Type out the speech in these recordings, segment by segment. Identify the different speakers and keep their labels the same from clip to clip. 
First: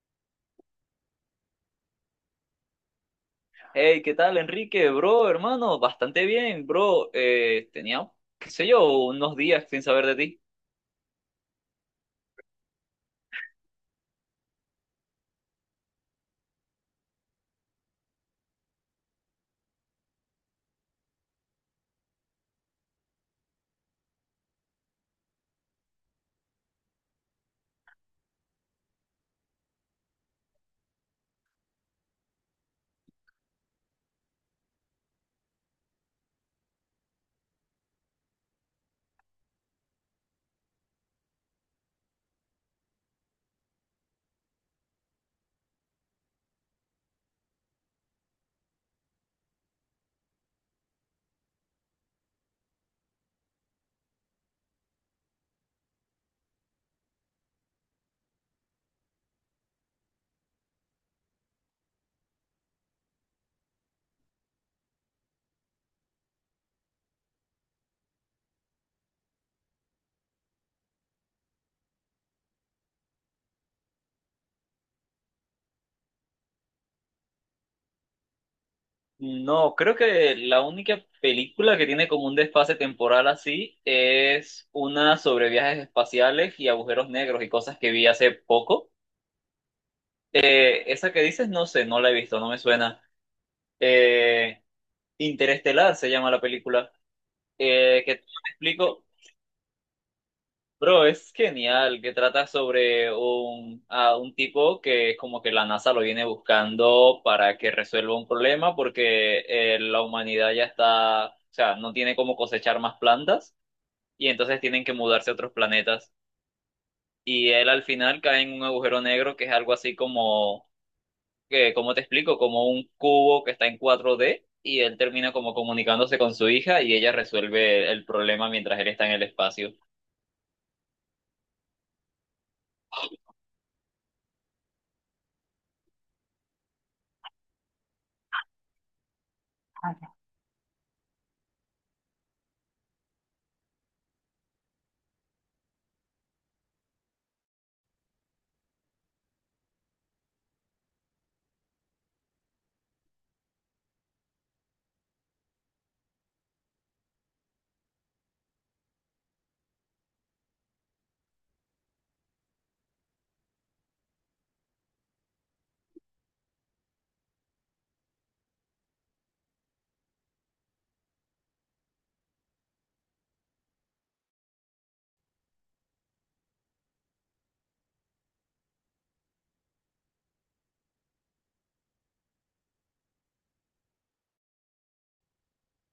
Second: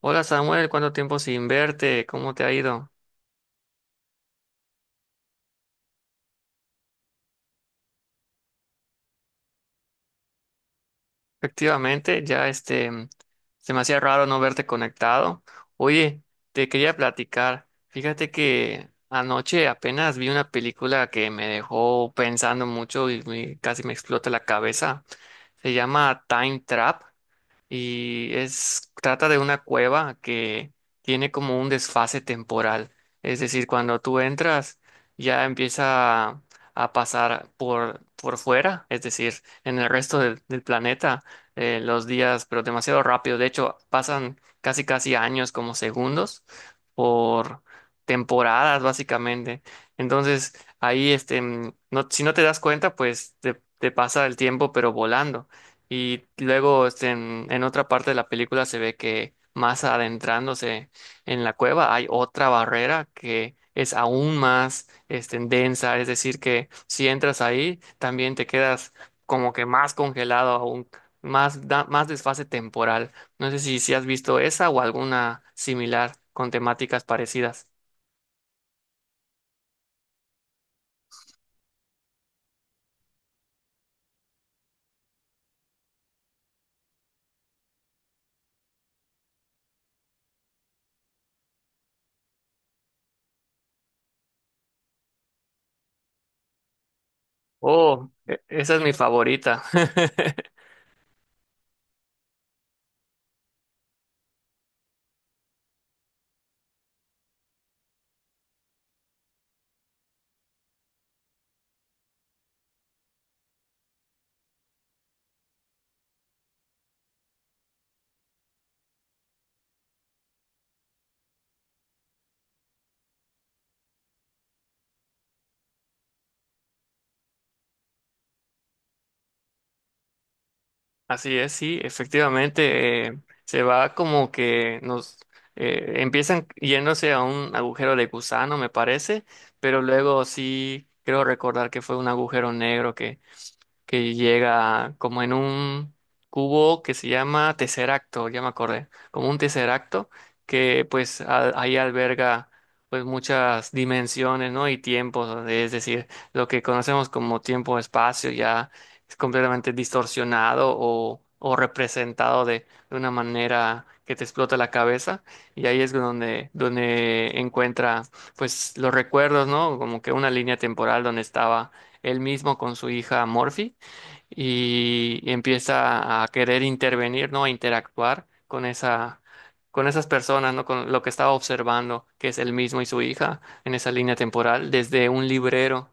Speaker 1: Hola Samuel, ¿cuánto tiempo sin verte? ¿Cómo te ha ido?
Speaker 2: Hey, ¿qué tal, Enrique? Bro, hermano, bastante bien, bro. Tenía, qué sé yo, unos días sin saber de ti.
Speaker 1: Efectivamente, ya este, se me hacía raro no verte conectado. Oye, te quería platicar. Fíjate que anoche apenas vi una película que me dejó pensando mucho y casi me explota la cabeza. Se llama Time Trap. Y es trata de una cueva que tiene como un desfase temporal, es decir, cuando tú entras ya empieza a pasar por fuera, es decir, en el resto del planeta, los días, pero demasiado rápido, de hecho pasan casi casi años como segundos por temporadas básicamente, entonces ahí este, no, si no te das cuenta, pues te pasa el tiempo pero volando. Y luego este, en otra parte de la película se ve que más adentrándose en la cueva hay otra barrera que es aún más este, densa, es decir, que si entras ahí también te quedas como que más congelado aún, más, más desfase temporal. No sé si has visto esa o alguna similar con temáticas parecidas.
Speaker 2: No, creo que la única película que tiene como un desfase temporal así es una sobre viajes espaciales y agujeros negros y cosas que vi hace poco. Esa que dices, no sé, no la he visto, no me suena. Eh, Interestelar se llama la película.
Speaker 1: Oh,
Speaker 2: Que te
Speaker 1: esa es mi
Speaker 2: explico.
Speaker 1: favorita.
Speaker 2: Bro, es genial, que trata sobre un tipo que es como que la NASA lo viene buscando para que resuelva un problema porque la humanidad ya está, o sea, no tiene cómo cosechar más plantas, y entonces tienen que mudarse a otros planetas. Y él al final cae en un agujero negro que es algo así como, que, ¿cómo te explico? Como un cubo que está en 4D, y él termina como comunicándose con su hija y ella resuelve el problema mientras él está en el espacio.
Speaker 1: Así es, sí, efectivamente, se va como que nos empiezan yéndose a un agujero de gusano, me parece, pero luego sí creo recordar que fue un agujero negro que llega como en un cubo que se llama tesseracto, ya me acordé, como un tesseracto que pues ahí alberga pues muchas dimensiones, ¿no? Y tiempos, o es decir, lo que conocemos como tiempo-espacio ya es completamente distorsionado o representado de una manera que te explota la cabeza y ahí es donde encuentra pues los recuerdos, ¿no? Como que una línea temporal donde estaba él mismo con su hija Morphy y empieza a querer intervenir, ¿no? A interactuar con esa, con esas personas, ¿no? Con lo que estaba observando, que es él mismo y su hija en esa línea temporal, desde un librero.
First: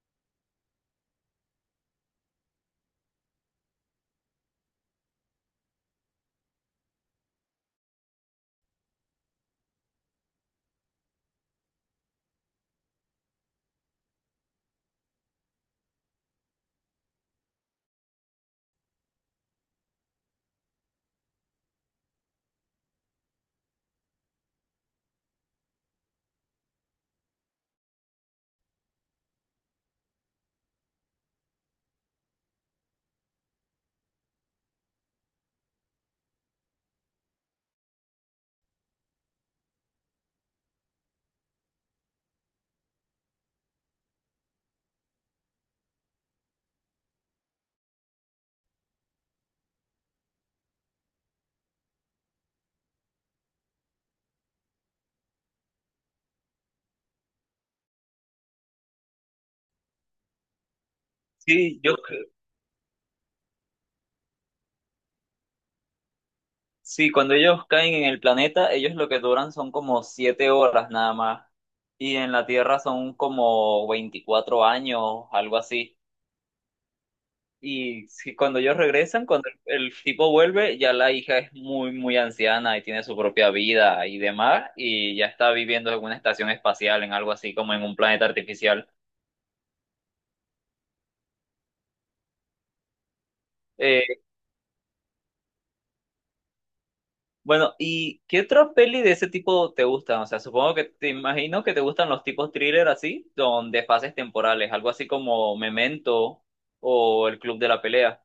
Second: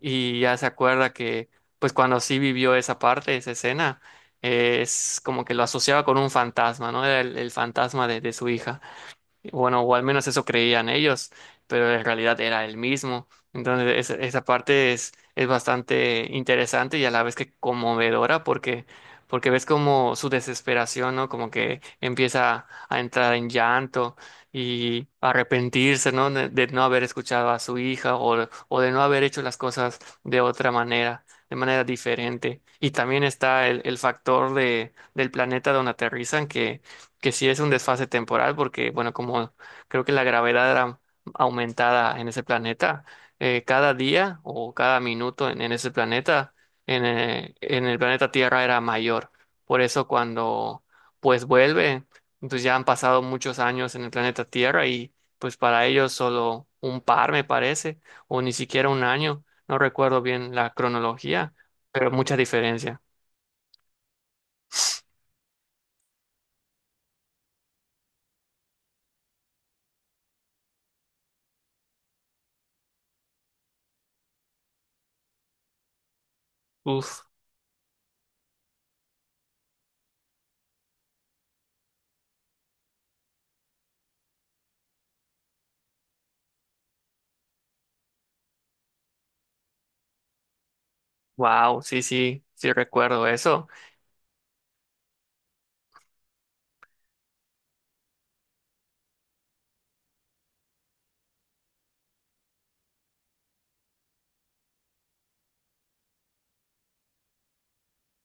Speaker 1: Y ya se acuerda que, pues cuando sí vivió esa parte, esa escena, es como que lo asociaba con un fantasma, ¿no? Era el fantasma de su hija. Bueno, o al menos eso creían ellos, pero en realidad era el mismo. Entonces, esa parte es bastante interesante y a la vez que conmovedora, porque ves como su desesperación, ¿no? Como que empieza a entrar en llanto y arrepentirse, ¿no? De no haber escuchado a su hija o de no haber hecho las cosas de otra manera, de manera diferente. Y también está el factor de, del planeta donde aterrizan, que sí es un desfase temporal, porque, bueno, como creo que la gravedad era aumentada en ese planeta, cada día o cada minuto en ese planeta, en el planeta Tierra era mayor. Por eso cuando, pues, vuelve, entonces ya han pasado muchos años en el planeta Tierra y, pues, para ellos solo un par, me parece, o ni siquiera un año, no recuerdo bien la cronología,
Speaker 2: Sí, yo.
Speaker 1: pero mucha diferencia.
Speaker 2: Sí, cuando ellos caen en el planeta, ellos lo que duran son como 7 horas nada más. Y en la Tierra son como 24 años, algo así.
Speaker 1: Uf,
Speaker 2: Cuando ellos regresan, cuando el tipo vuelve, ya la hija es muy, muy anciana y tiene su propia vida y demás, y ya está viviendo en una estación espacial, en algo así como en un planeta artificial.
Speaker 1: wow, sí, sí, sí recuerdo eso.
Speaker 2: Eh, Bueno, ¿y qué otra peli de ese tipo te gustan? O sea, supongo que te, imagino que te gustan los tipos thriller, así, donde fases temporales, algo así como Memento o El Club de la Pelea.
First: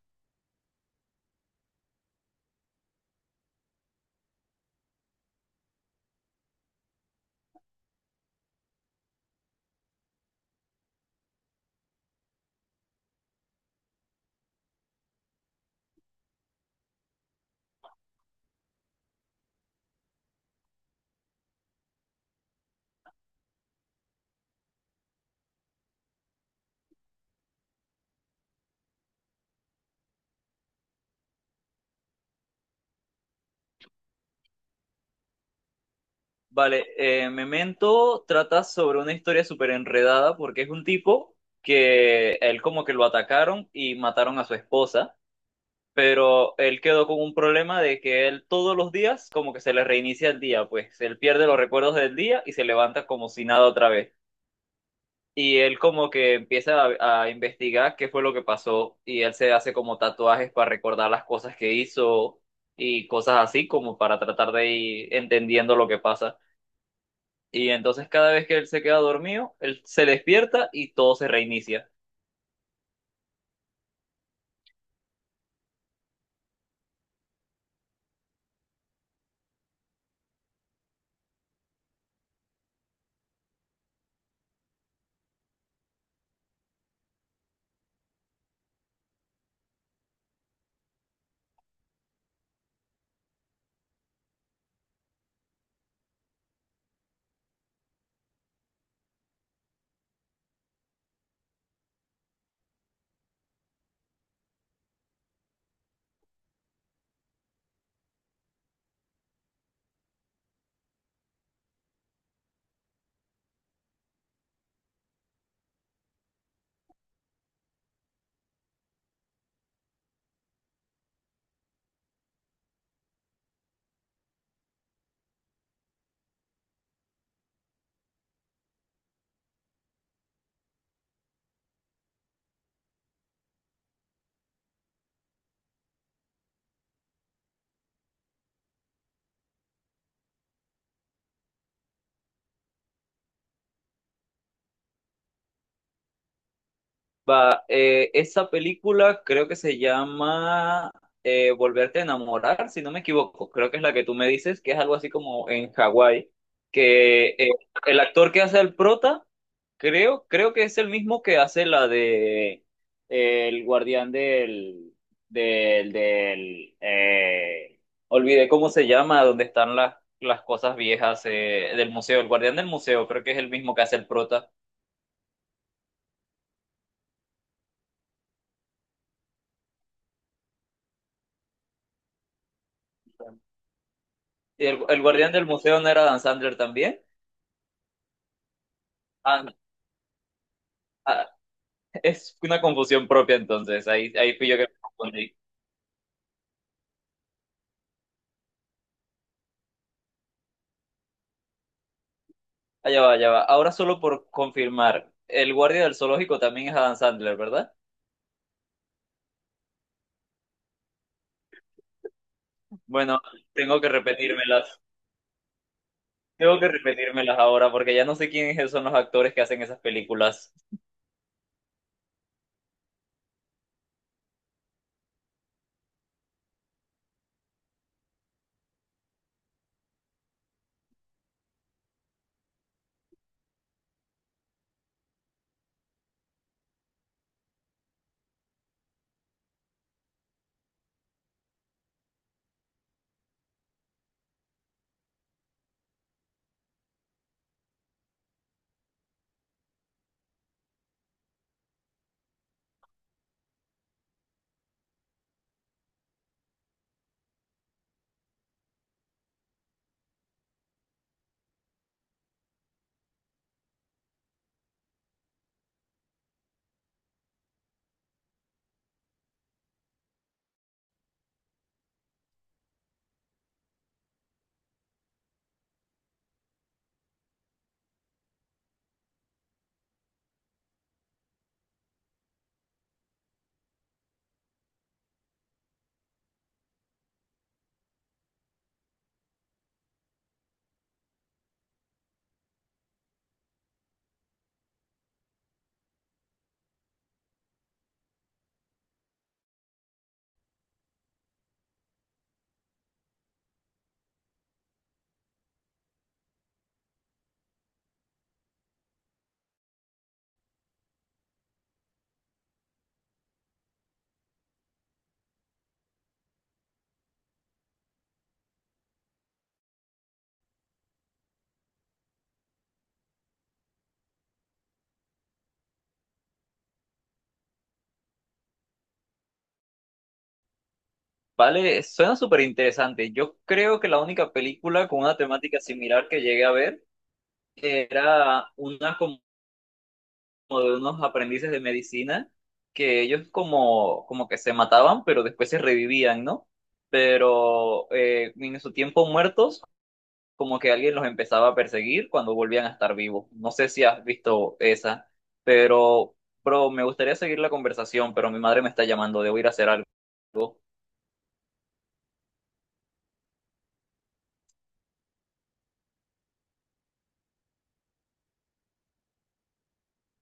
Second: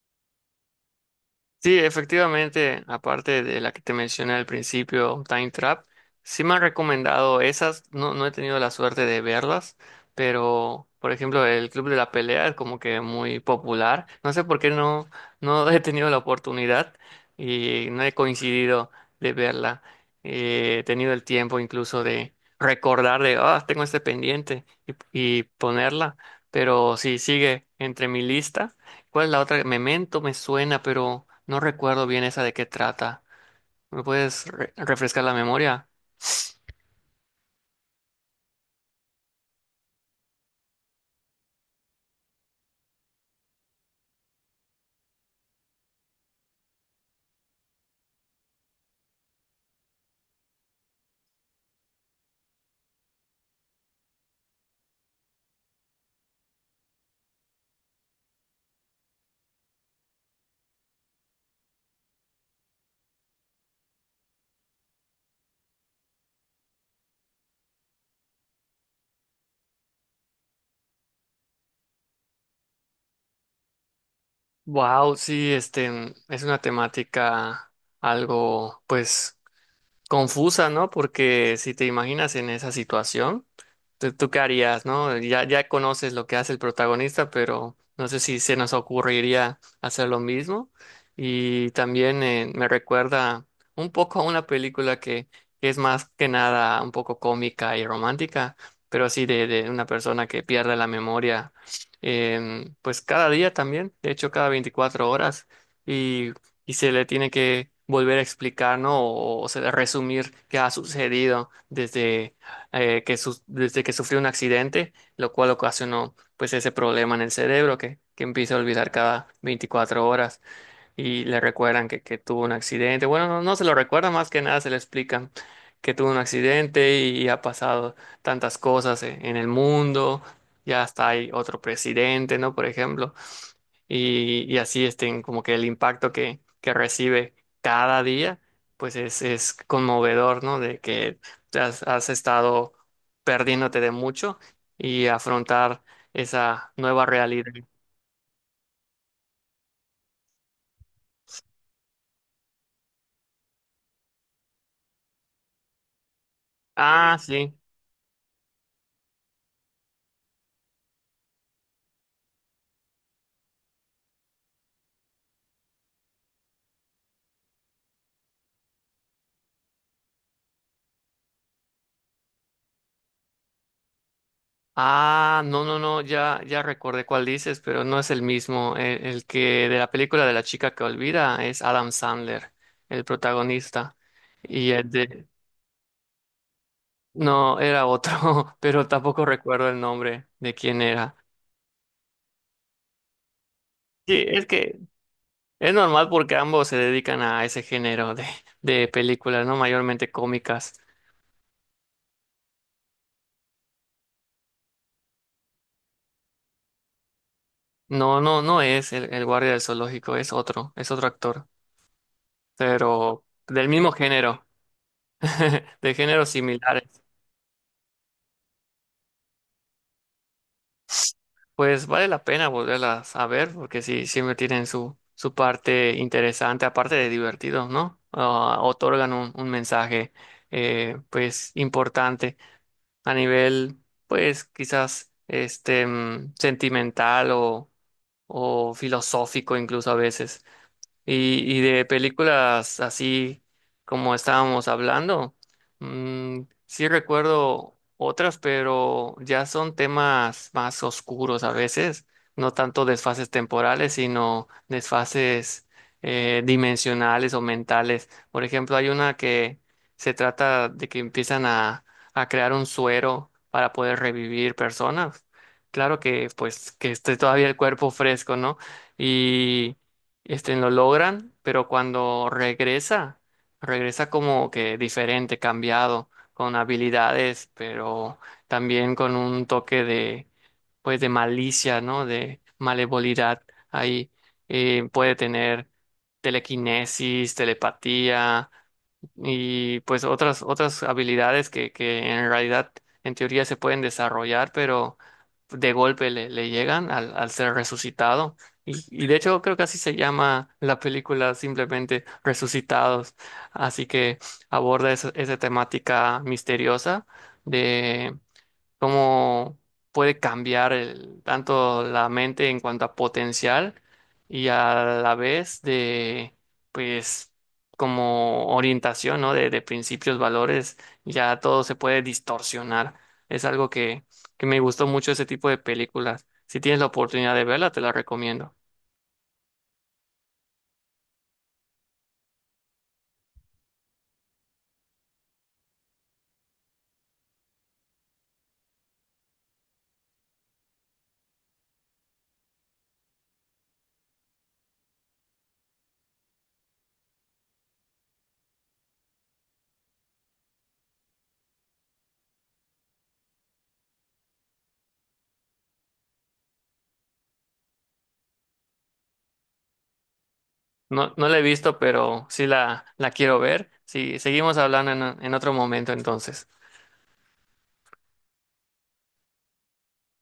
Speaker 1: Sí, efectivamente, aparte de la que te mencioné al principio, Time Trap, sí me han recomendado esas, no, no he tenido la suerte de verlas, pero por ejemplo el Club de la Pelea es como que muy popular, no sé por qué no, no he tenido la oportunidad y no he coincidido de verla. He tenido el tiempo incluso de recordar de, ah, tengo este pendiente y ponerla, pero sí sigue entre mi lista. ¿Cuál es la otra? Memento me suena, pero no recuerdo bien esa de qué trata. ¿Me puedes refrescar la memoria?
Speaker 2: Vale, Memento trata sobre una historia súper enredada porque es un tipo que él como que lo atacaron y mataron a su esposa, pero él quedó con un problema de que él todos los días como que se le reinicia el día, pues él pierde los recuerdos del día y se levanta como si nada otra vez. Y él como que empieza a investigar qué fue lo que pasó, y él se hace como tatuajes para recordar las cosas que hizo y cosas así, como para tratar de ir entendiendo lo que pasa. Y entonces cada vez que él se queda dormido, él se despierta y todo se reinicia.
Speaker 1: Wow, sí, este es una temática algo, pues, confusa, ¿no? Porque si te imaginas en esa situación, ¿tú qué harías? ¿No? Ya, ya conoces lo que hace el protagonista, pero no sé si se nos ocurriría hacer lo mismo. Y también, me recuerda un poco a una película que es más que nada un poco cómica y romántica, pero así de una persona que pierde la memoria, pues cada día también, de hecho cada 24 horas, y se le tiene que volver a explicar, ¿no? O resumir qué ha sucedido desde, desde que sufrió un accidente, lo cual ocasionó pues ese problema en el cerebro, que empieza a olvidar cada 24 horas, y le recuerdan que tuvo un accidente. Bueno, no, no se lo recuerda, más que nada se le explican que tuvo un accidente y ha pasado tantas cosas en el mundo. Ya está, hay otro presidente, ¿no? Por ejemplo, y así estén como que el impacto que recibe cada día, pues es conmovedor, ¿no? De que has estado perdiéndote de mucho y afrontar esa nueva realidad.
Speaker 2: Va, esa película creo que se llama Volverte a Enamorar, si no me equivoco. Creo que es la que tú me dices, que es algo así como en Hawái,
Speaker 1: Ah,
Speaker 2: que
Speaker 1: sí.
Speaker 2: el actor que hace el prota, creo que es el mismo que hace la de el guardián del olvidé cómo se llama, donde están las cosas viejas, del museo, el guardián del museo, creo que es el mismo que hace el prota.
Speaker 1: Ah, no, no, no, ya, ya recordé cuál dices, pero no es el mismo. El que de la película de la chica que olvida es Adam Sandler, el protagonista.
Speaker 2: ¿Y
Speaker 1: Y
Speaker 2: el,
Speaker 1: el
Speaker 2: el
Speaker 1: de...
Speaker 2: guardián del museo no era Dan Sandler también?
Speaker 1: No, era otro, pero tampoco
Speaker 2: Ah, no,
Speaker 1: recuerdo el nombre de quién era.
Speaker 2: ah, es una confusión propia entonces,
Speaker 1: Sí,
Speaker 2: ahí
Speaker 1: es
Speaker 2: fui yo que
Speaker 1: que
Speaker 2: me confundí.
Speaker 1: es normal porque ambos se dedican a ese género de películas, ¿no? Mayormente cómicas.
Speaker 2: Allá va, allá va. Ahora solo por confirmar, el guardia del zoológico también es Adam Sandler, ¿verdad?
Speaker 1: No, no, no es el guardia del zoológico, es otro actor,
Speaker 2: Bueno,
Speaker 1: pero del
Speaker 2: tengo que
Speaker 1: mismo género,
Speaker 2: repetírmelas.
Speaker 1: de géneros
Speaker 2: Tengo que
Speaker 1: similares.
Speaker 2: repetírmelas ahora porque ya no sé quiénes son los actores que hacen esas películas.
Speaker 1: Pues vale la pena volverlas a ver porque sí, siempre tienen su parte interesante, aparte de divertido, ¿no? Ah, otorgan un mensaje, pues, importante a nivel, pues quizás este, sentimental o filosófico incluso a veces. Y de películas así como estábamos hablando, sí recuerdo otras, pero ya son temas más oscuros a veces, no tanto desfases temporales, sino desfases, dimensionales o mentales. Por ejemplo, hay una que se trata de que empiezan a crear un suero para poder revivir personas. Claro que pues que esté todavía el cuerpo fresco, ¿no? Y este, lo logran, pero cuando regresa, regresa como que diferente, cambiado, con habilidades, pero también con un toque de, pues, de malicia, ¿no? De malevolidad. Ahí, puede tener telequinesis, telepatía, y pues otras habilidades que en realidad en teoría se pueden desarrollar, pero de golpe le llegan al ser resucitado. Y de hecho creo que así se llama la película, simplemente Resucitados. Así que aborda esa temática misteriosa cómo puede cambiar tanto la mente en cuanto a potencial y a la vez de, pues, como orientación, ¿no? De principios, valores, ya todo se puede distorsionar. Es algo que me gustó mucho ese tipo de películas. Si tienes la oportunidad de verla, te la recomiendo.
Speaker 2: Vale, suena súper interesante. Yo creo que la única película con una temática similar que llegué a ver era una como de unos aprendices de medicina que ellos como, como que se mataban, pero después se revivían, ¿no? Pero en su tiempo muertos, como que alguien los empezaba a perseguir cuando volvían a estar vivos. No sé si has visto esa, pero, bro, me gustaría seguir la conversación, pero mi madre me está llamando, debo ir a hacer algo.
Speaker 1: No, no la he visto, pero sí la quiero ver. Sí, seguimos hablando en otro momento entonces.